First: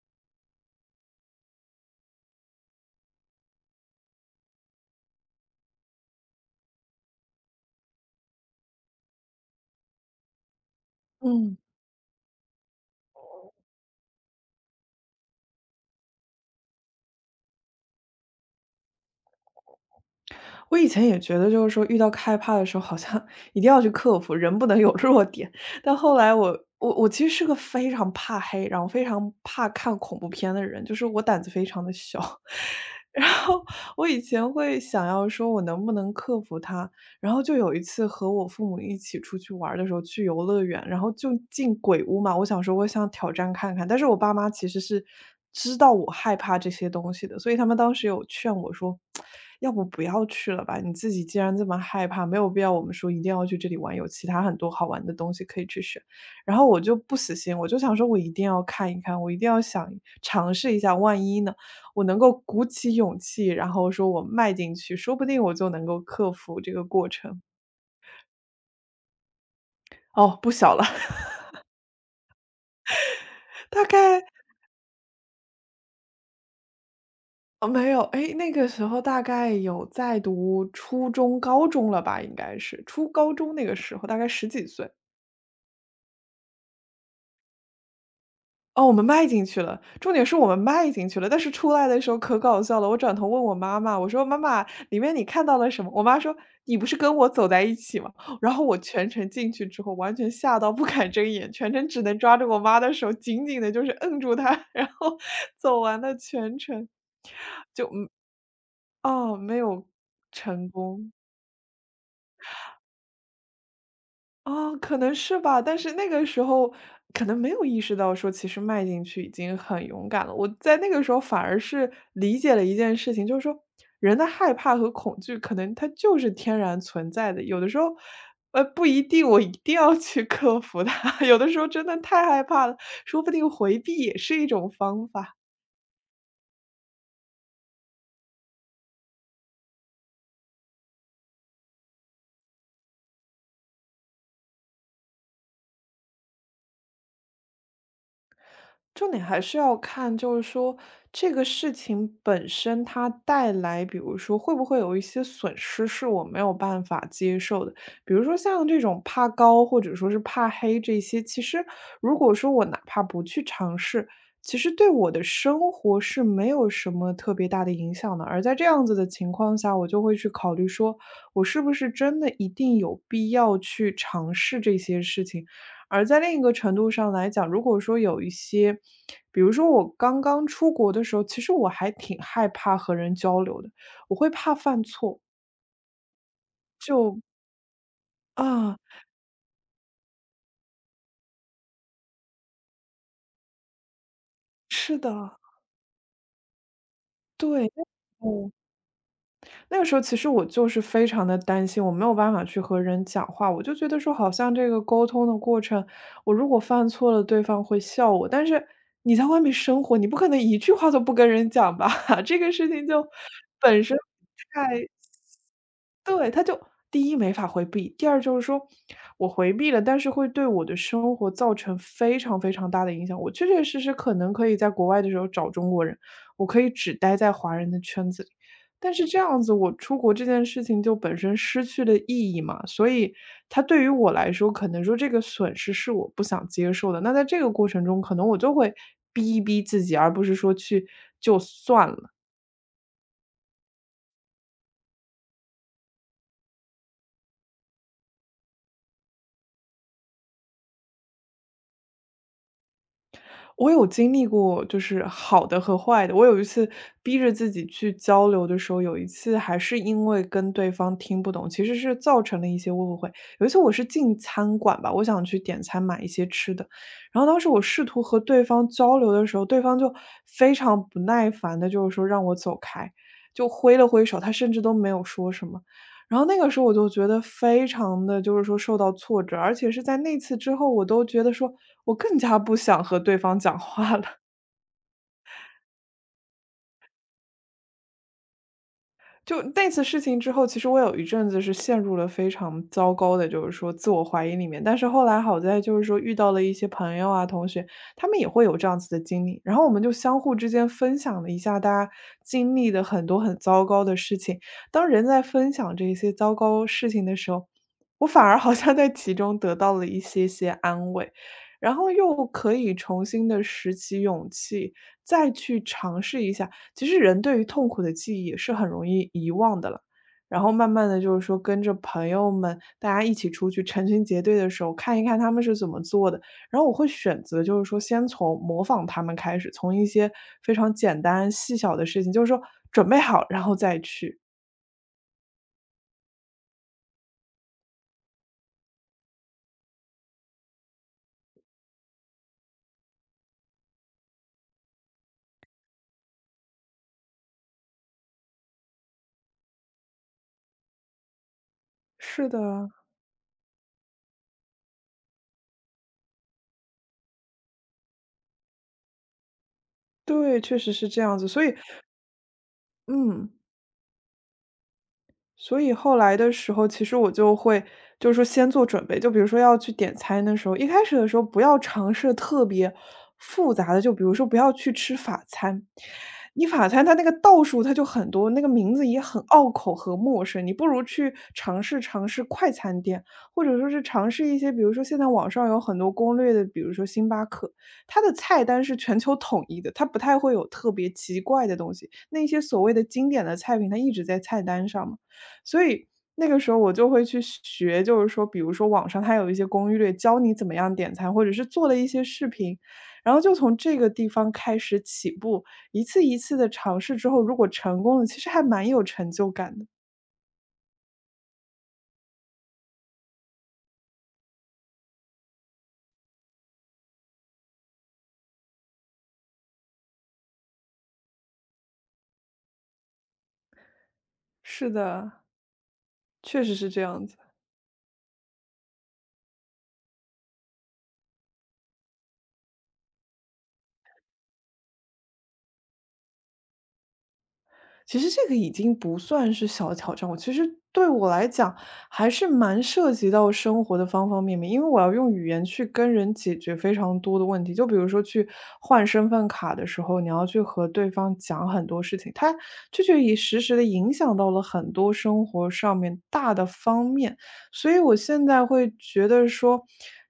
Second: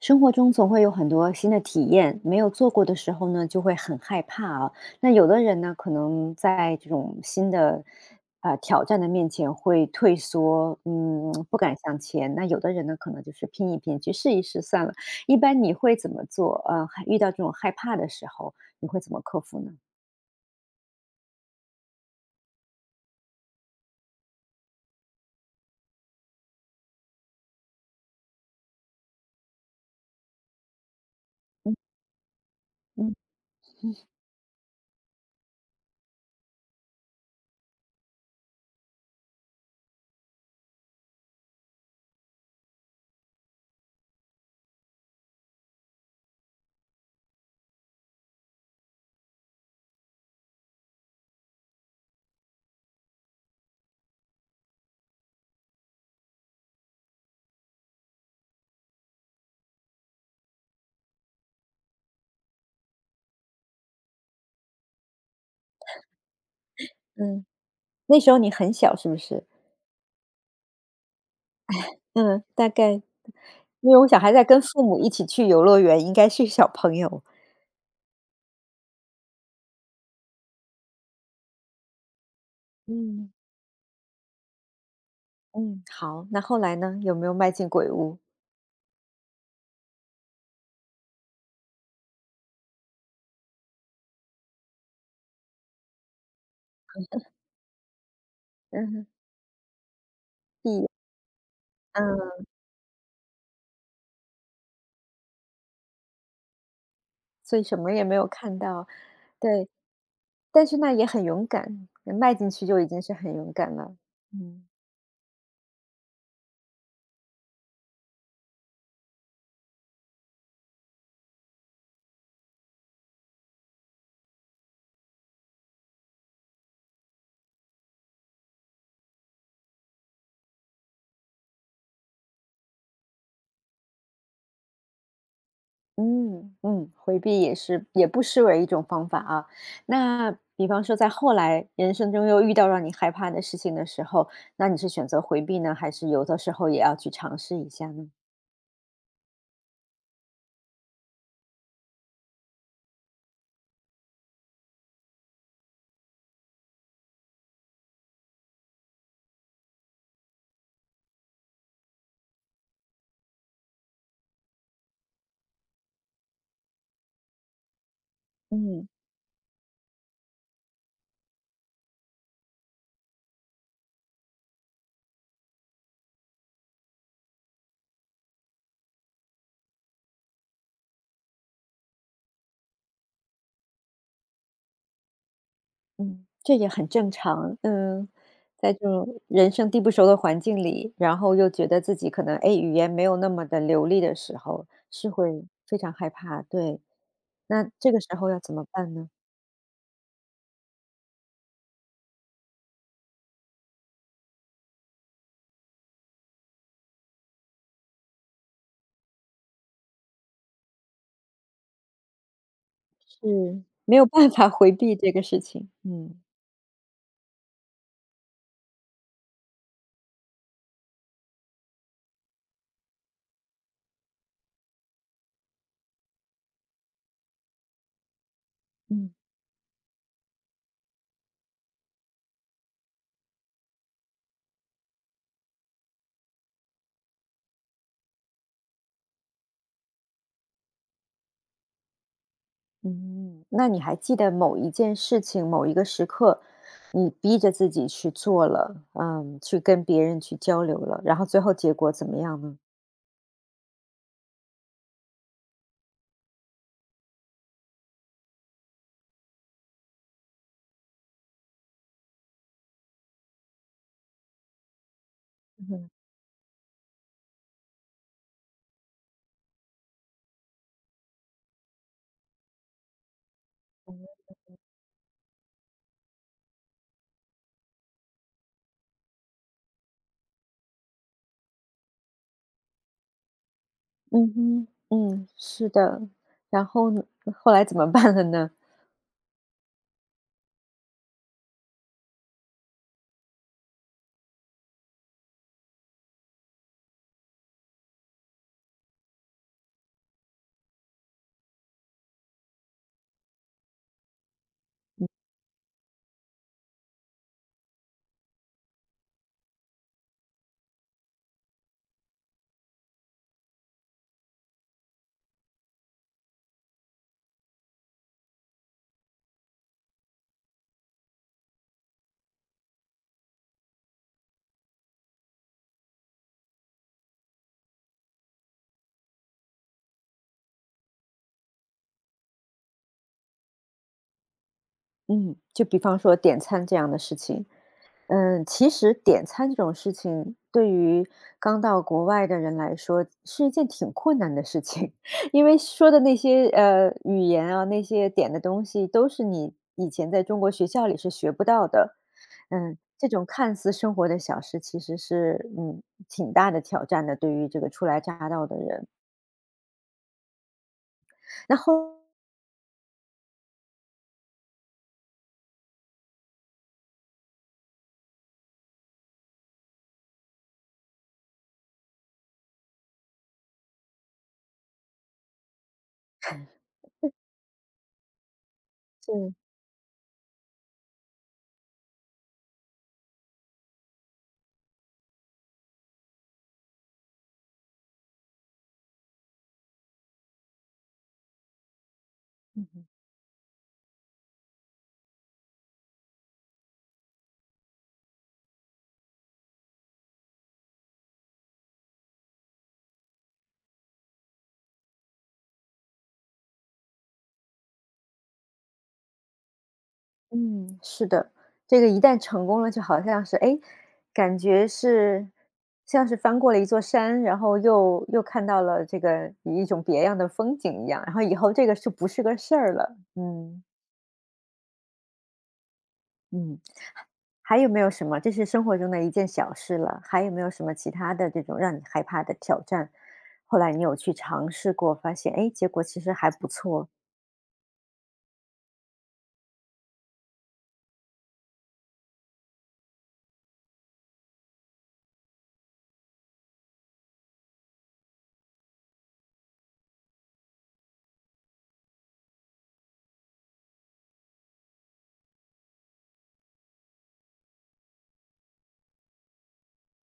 生活中总会有很多新的体验，没有做过的时候呢，就会很害怕啊。那有的人呢，可能在这种新的挑战的面前会退缩，嗯，嗯，不敢向前。那有的人呢，可能就是拼一拼，去试一试算了。一般你会怎么做？还遇到这种害怕的时候，你会怎么克服呢？我以前也觉得就是说遇到害怕的时候，好像 一定要去克服，人不能有弱点。但后来我其实是个非常怕黑，然后非常怕看恐怖片的人，就是我胆子非常的小。嗯然后我以前会想要说，我能不能克服它？然后就有一次和我父母一起出去玩儿的时候，去游乐园，然后就进鬼屋嘛，我想说我想挑战看看，但是我爸妈其实是知道我害怕这些东西的，所以他们当时有劝我说："要不不要去了吧，你自己既然这么害怕，没有必要我们说一定要去这里玩，有其他很多好玩的东西可以去选。"然后我就不死心，我就想说我一定要看一看，我一定要想尝试一下，万一呢？我能够鼓起勇气，然后说我迈进去，说不定我就能够克服这个过程。嗯，那时候你很小是不是？哦，不小了，嗯，大概因大为我想概还在跟父母一起去游乐园，应该是小朋友。哦，没有，诶，那个时候大概有在读初中、高中了吧，应该是，初嗯高中那个时候，大概十几岁。嗯，好，那后来呢？有没有迈进鬼屋？哦，我们迈进去了，重点是我们迈进去了，但是出来的时候可搞笑了。我转头问我妈妈，我说："妈妈，里面你看到了什么？"我妈说："你不是跟我走在一起吗？"然后我嗯哼，全程进去之后，完全吓闭到不眼，敢睁眼，全程只能抓着嗯，我妈的手，紧紧的就是摁住她，然后走完了全程。所以什么也没有看到，哦，没对。有但成是那也功。很勇敢，迈进去就已经是很勇敢了。嗯哦，可能是吧，但是那个时候可能没有意识到说其实迈进去已经很勇敢了。我在那个时候反而是理解了一件事情，就是说人的害怕和恐惧可能它就是天然存在的，有的时候，不一定我一定要去克服它，有的时候真的太害怕了，说不定回避也是一种方法。嗯嗯，回避也是也不失为一种方法啊。那比方说在后来人生中又遇到让你害怕的事情的时候，那你是选择回避呢，还是有的时候也要去尝试一下呢？重点还是要看，就是说这个事情本身它带来，比如说会不会有一些损失是我没有办法接受的。比如说像这种怕高或者说是怕黑这些，其实如果说我哪怕不去尝试，其实对我的生活是没有什么特别大的影响的。而在这样嗯。子的情况下，我就会去考虑说，我是不是真的一定有必要去尝试这些事情。而在另一个程度上来讲，如果说有一些，比如说我刚刚出国的时候，其实我还挺害怕和人交流的，我会怕犯错。嗯，这也很正常。嗯，在啊，这种人生地不熟的环境里，然后又觉得自己可能，哎，语言没有那么的流利的时候，是是的，会非常害怕。对，对，那这个时候要嗯，怎么办呢？那个时候其实我就是非常的担心，我没有办法去和人讲话，我就觉得说好像这个沟通的过程，我如果犯错了，对方会笑我。但是你在外面生活，你不可能一句话都不跟人讲吧，这个事情就是本没身有办法回太避这个事情。嗯对，他就第一没法回避，第二就是说我回避了，但是会对我的生活造成非常非常大的影响。我确确实实可能可以在国外的时候找中国人，我可以只待在华人的圈子里，但是嗯这样子我出国这件事情就本身失去了意义嘛，所以它对于我来说，可能说这个损失是我不想接受的。那在这个过程中，可能我就会逼一逼自己，而不是说去就算了。嗯。那你还记得某一件事情、某一个时刻，你逼着自己去做了，嗯，去跟别人去交流了，然后最后结果怎么样呢？我有经历过，就是好的和坏的。我有一次逼着自己去交流的时候，有一次还是因为跟对方听不懂，其实是造成了一些误会。有一次我是进餐馆吧，我想去点餐买一些吃的，然后当时我试图和对方交流的时候，对方就非常不耐烦的，就是说让我走开，就挥了挥手，他甚至都没有说什么。然后那个时候我就觉得非常的就是说受到挫折，而且是在那次之后，我都觉得说我更加不想和对方讲话了。嗯哼，嗯，是的。然后呢后来怎么办了呢？就那次事情之后，其实我有一阵子是陷入了非常糟糕的，就是说自我怀疑里面。但是后来好在就是说遇到了一些朋友啊、同学，他们也会有这样子的经历，然后我们就相互之间分享了一下大家经历的很多很糟糕的事情。当人在分享这些糟糕事情的时候，我反而好像在其中得到了一些些安慰，然后又可以重新的拾起勇气，再去尝试一下。其实人对于痛苦的记忆是很容易遗忘的了。然后慢慢的就是说跟着朋友们，大家一起出去成群结队的时候，看一看他们是怎么做的。然后我会选择就是说先从模仿他们开始，从一些非常简单细小的事情，就是说准备好，然后再去。嗯，就比方说点餐这样的事情，嗯，其实点餐这种事情对于刚到国外的人来说是一件挺困难的事情，因为说的那些语言啊，那些点的东西都是你以前在中国学校里是学不到的。是的，嗯，这种看似生活的小事，其实是嗯挺大的挑战的，对于这个初来乍到的人。对，确实是这样子。所以然后嗯。所以后来的时候，其实我就会就是说先做准备，就比如说要去点餐的时候，一开始的时候不要尝试特别复杂的，就比如说不要去吃法餐，你法餐它那个道数它就很多，那个名字也很嗯。拗口和陌生，你不如去尝试尝试快餐店，或者说是尝试一些，比如说现在网上有很多攻略的，比如说星巴克，它的菜单是全球统一的，它不太会有特别奇怪的东西，那些所谓的经典的菜品，它一直在菜单上嘛。所以那个时候我就会去学，就是说，比如说网上它有一些攻略，教你怎么样点餐，或者是做了一些视频，然后就从这个地方开始起步，一次一次的尝试之后，如果成功了，其实还蛮有成就感的。嗯，是的，这个一旦成功了，就好像是，哎，诶感觉是像是翻过了一座山，然后又看到了这个一种别样的风景一样，然后以后这个就不是个事儿了。嗯是的，确实嗯，是这样子。还有没有什么？这是生活中的一件小事了，还有没有什么其他的这种让你害怕的挑战？后来你有去尝试过，发现，哎，诶结果其实还不错。其实这个已经不算是小的挑战，我其实对我来讲还是蛮涉及到生活的方方面面，因为我要用语言去跟人解决非常多的问题。就比如说去换身份卡的时候，你要去和对方讲很多事情，它这就也实时的影响到了很多生活上面大的方面。所以我现在会觉得说，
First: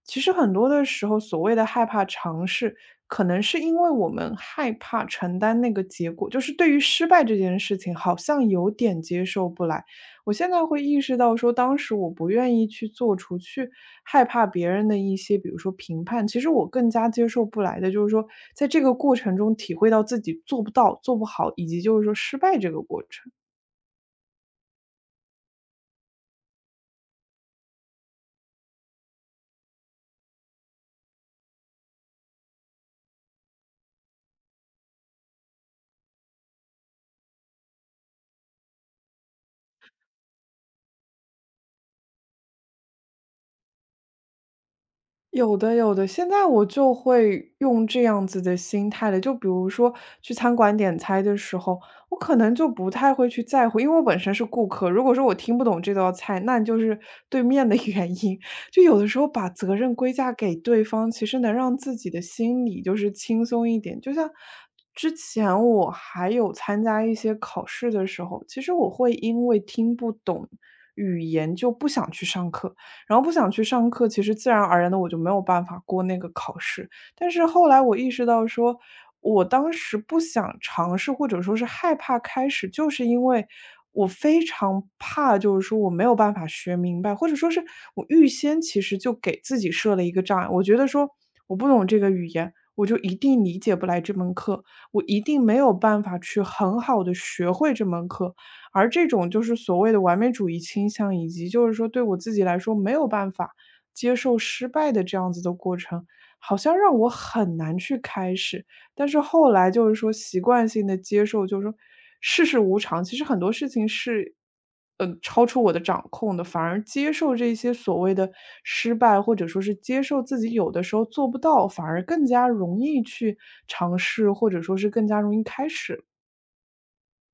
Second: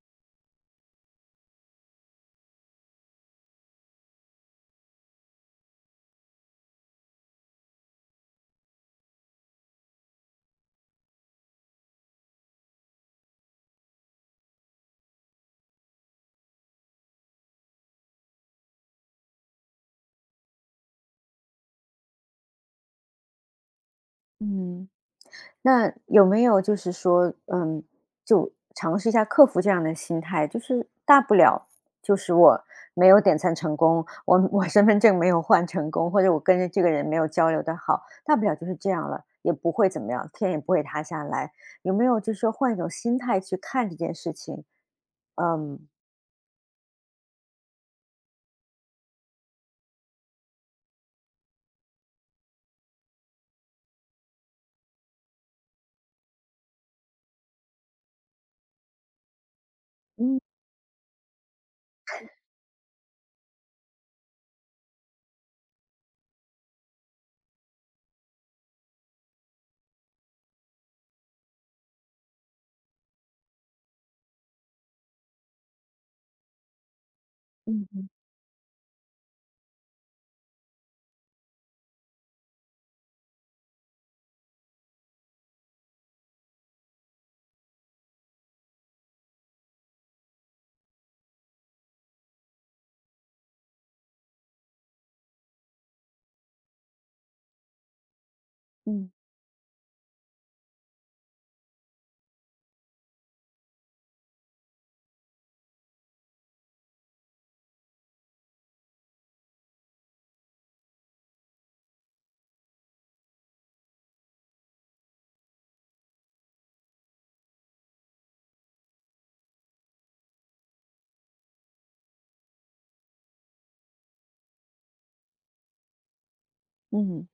其实很多的时候，所谓的害怕尝试，可能是因为我们害怕承担那个结果，就是对于失败这件事情，好像有点接受不来。我现在会意识到说，当时我不愿意去做出去，害怕别人的一些，比如说评判，其实我更加接受不来的，就是说在这个过程中体会到自己做不到、做不好，以及就是说失败这个过程。嗯。那有没有就是说，嗯，就尝试一下克服这样的心态，就是大不了就是我没有点餐成功，我身份证没有换成功，或者我跟着这个人没有交流的好，大不了就是这样了，也不会怎么样，天也不会塌下来。有没有就是说换一种心态去看这件事情？有的嗯有的，现在我就会用这样子的心态了。就比如说去餐馆点菜的时候，我可能就不太会去在乎，因为我本身是顾客。如果说我听不懂这道菜，那就是对面的 原因。就有的时候把责任归嫁嗯给对方，其实能让自己的心理就是轻松一点。就像之前我还有参加一些考试的时候，其实我会因为听不懂语言就不想去上课。然后不想去上课，其实自然而然的我就没有办法过那个考试。但是后来嗯我意嗯识到说，我当时不想尝试或者说是害怕开始，就是因为我非常怕，就是说我没有办法学明白，或者说是我预先其实就给自己设了一个障碍。我觉得说我不懂这个语言，我就一定理解不来这门课，我一定没有办法去很好的学会这门课。而这嗯。种就是所谓的完美主义倾向，以及就是说对我自己来说没有办法接受失败的这样子的过程，好像让我很难去开始。但是后来就是说习惯性的接受，就是说世事无常，其实很多事情是超出我的掌控的，反而接受这些所谓的失败，或者说是接受自己有的时候做不到，反而更加容易去尝试，或者说是更加容易开始。嗯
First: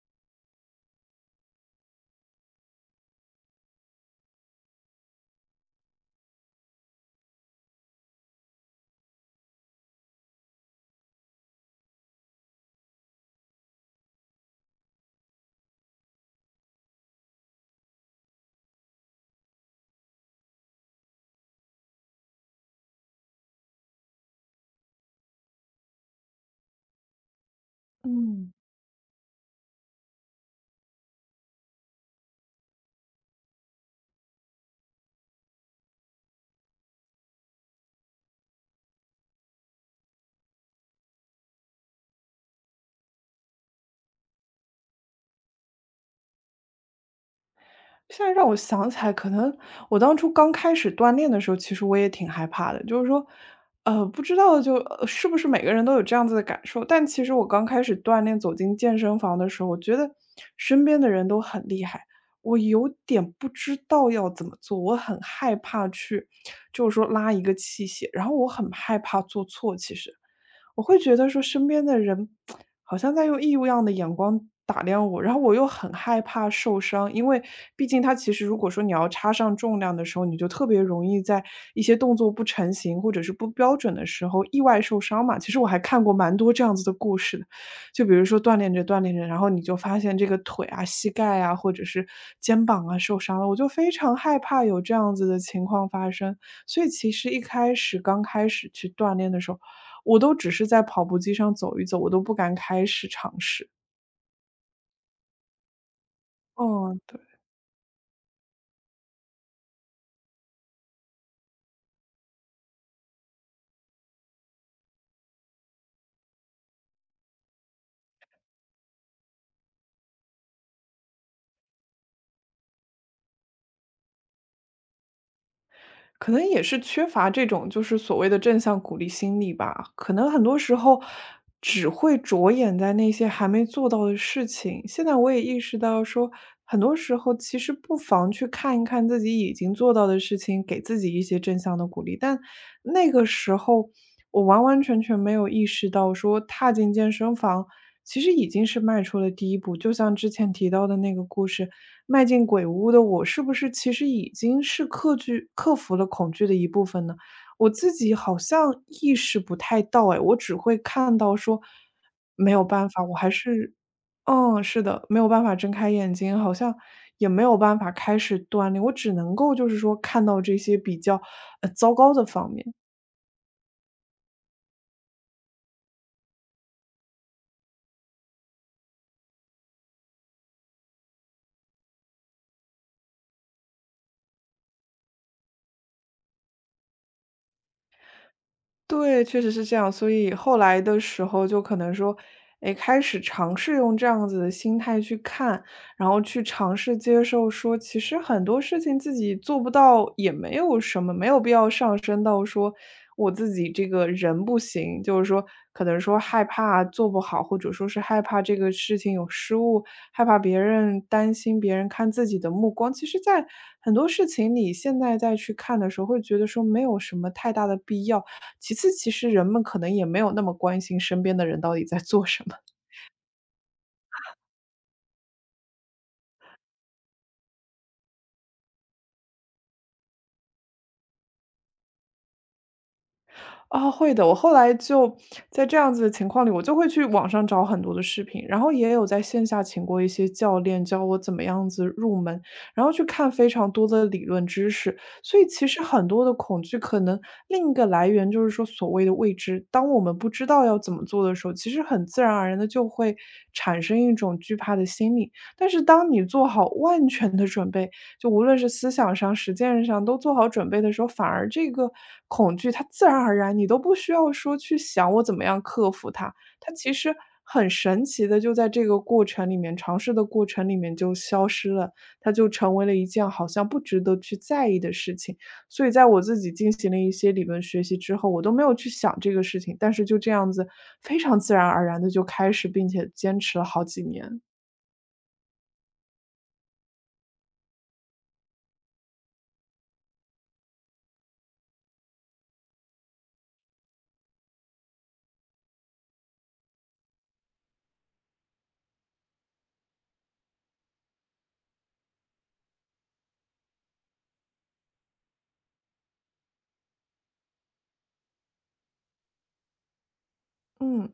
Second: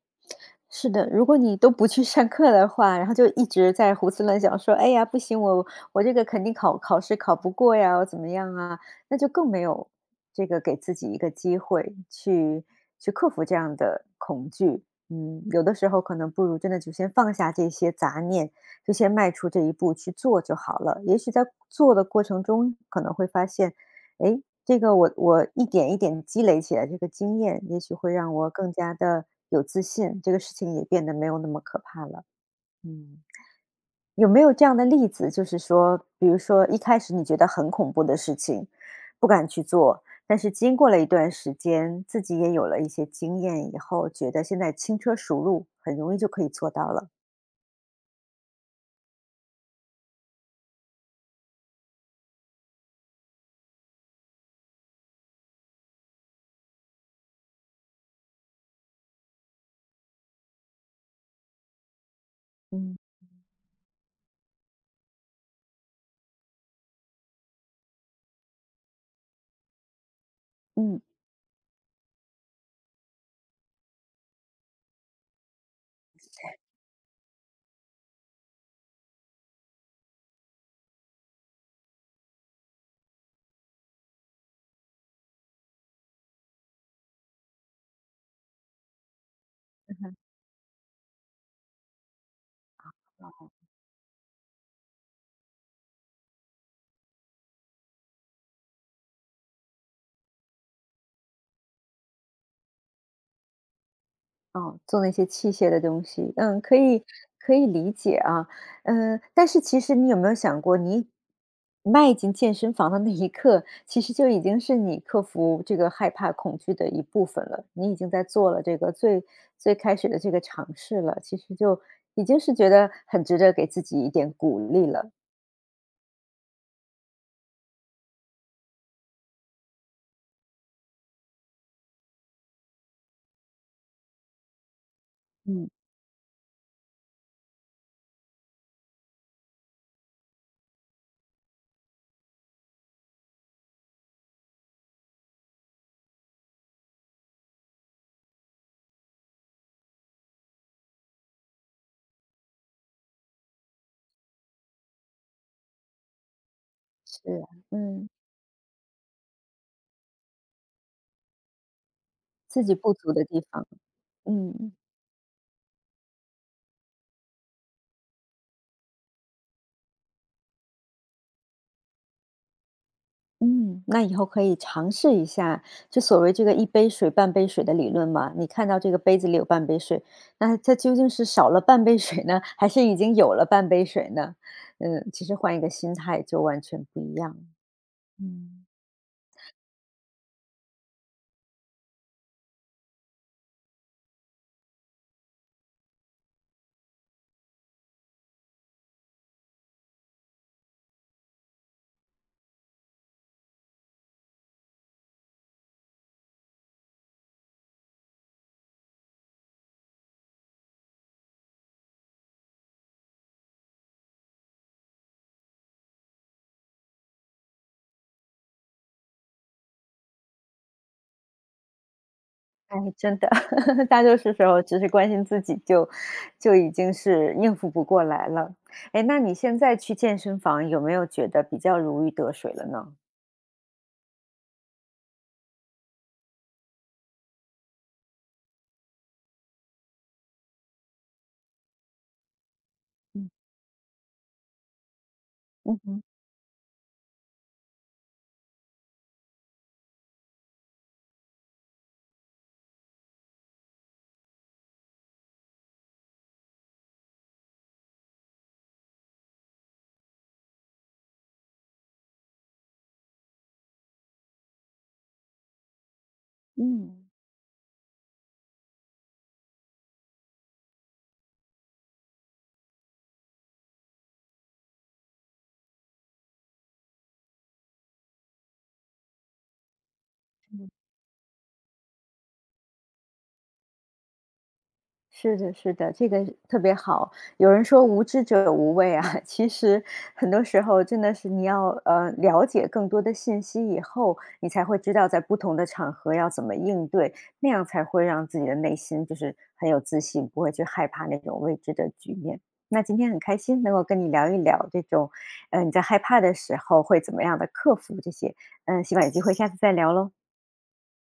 是的，如果你都不去上课的话，然后就一直在胡思乱想，说：“哎呀，不行，我这个肯定考试考不过呀，我怎么样啊？”那就更没有这个给自己一个机会去克服这样的恐惧。嗯，有的时候可能不如真的就先放下这些杂念，就先迈出这一步去做就好了。也许在做的过程中，可能会发现诶，这个我一点一点积累起来这个经验，也许会让我嗯。更加的有自信，这个事情也变得没有那么可怕了。嗯，有没有这样的例子，就是说，比如说一开始你觉得很恐怖的事情，不敢去做，但是经过了一段时间，自己也有了一些经验以后，觉得现在轻车熟路，很容易就可以做到了。现在让我想起来，可能我当初刚开始锻炼的时候，其实我也挺害怕的，就是说，不知道就，是不是每个人都有这样子的感受。但其实我刚开始锻炼走进健身房的时候，我觉得身边的人都很厉害，我有嗯。点不知道要怎么做，我很害怕去，就是说拉一个器械，然后我很害怕做错，其实。我会嗯，觉得说身边的人好像在用异样的眼光打量我，然后我又很害怕受伤，因为毕竟它其实如果说你要插上重量的时候，你就特别容易在一些动作不成型或者是不标准的时候意外受伤嘛。其实我还看过蛮多这样子的故事的，就比如说锻炼着锻炼着，然后你就发现这个腿啊、膝盖啊或者是肩膀啊受伤了，我就非常害怕有这样子的情况发生。所以其实一开始刚开始去锻炼的时候。我都只是在跑步机上走一走，我都不敢开始尝试。哦，做那些器械的东西，嗯，可嗯，以对。可以理解啊，嗯，但是其实你有没有想过，你迈进健身房的那一刻，其实就已经是你克服这个害怕、恐惧的一部分了。你已经在做了这个最开始的这个尝试了，其实就已经是觉得很值得给自己一点鼓励了。可能也是缺乏这种就是所谓的正向鼓励心理吧，可能很多时候只会着眼在那些还没做到的事情。现在我也意嗯，识到说，很多时候其实不妨去看一看自己已经做到的事情，给自己一些正向的鼓励。但那个时候我完完全全没有意识到说踏进健身房其实已经是迈出了第一步。就像之前提到的那个故事，迈进鬼屋的我，是不是其实已经是克惧克服了恐惧的一部分呢？是啊我自嗯，己好像意识不太到，哎，我只会看到说没有自己办不法，我足的还地方，是嗯，嗯。是的，没有办法睁开眼睛，好像也没有办法开始锻炼，我只能够就是说看到这些比较糟糕的方面。嗯，那以后可以尝试一下，就所谓这个一杯水半杯水的理论嘛。你看到这个杯子里有半杯水，那它究竟是少了半杯水呢，还是已经有了半杯水呢？嗯，其实换一个心态就完全不一样。嗯，对，确实是这样。所以后来的时候，就可能说，哎，开始尝试用这样子的心态去看，然后去尝试接受说，其实很多事情自己做不到也没有什么，没有必要上升到说我自己这个人不行，就是说可能说害怕做不好，或者说是害怕这个事情有失误，害怕别人担心别人看自己的目光。其实，在很多事情你现在再去看的时候，会觉得说没有什么太大的必要。其次，其实人们可能也没有那么关心身边的人到底在做什么。哎，真的，大多数时候只是关心自己就，就已经是应付不过来了。哎，那你现在去健身房有没有觉得比较如鱼得水了呢？啊，会的，我后来就在这样子的情况里，我就会去网上找很多的视频，然后也有在线下请过一些教练教我怎么样子入门，然后去看嗯非常多的理论知识。所以其嗯实哼很多的恐惧可能另一个来源就是说所谓的未知，当我们不知道要怎么做的时候，其实很自然而然的就会产生一种惧怕的心理。但是当你做好万全的准备，就无论是思想上、实践上都做好准备的时候，反而这个恐惧它自然而然，你都不需要说去想我怎么样克服它，它其嗯。实很神奇的就在这个过程里面，尝试的过程里面就消失了，它就成为了一件好像不值得去在意的事情。所以在我自己进行了一些理论学习之后，我都没有去想这个事情，但是就这样子非常自然而然的就开始，并且坚持了好几年。是的，是的，这个特别好。有人说无知者无畏啊，其实很多时候真的是你要了解更多的信息以后，你才会知道在不同的场合要怎么应对，那样才会让自己的内心就是很有自信，不会去害怕那种未知的局面。那今天很开心能够跟你聊一聊这种，呃，你在害怕的时候会怎么样的克服这些，嗯、希望有机会下次再聊喽。嗯。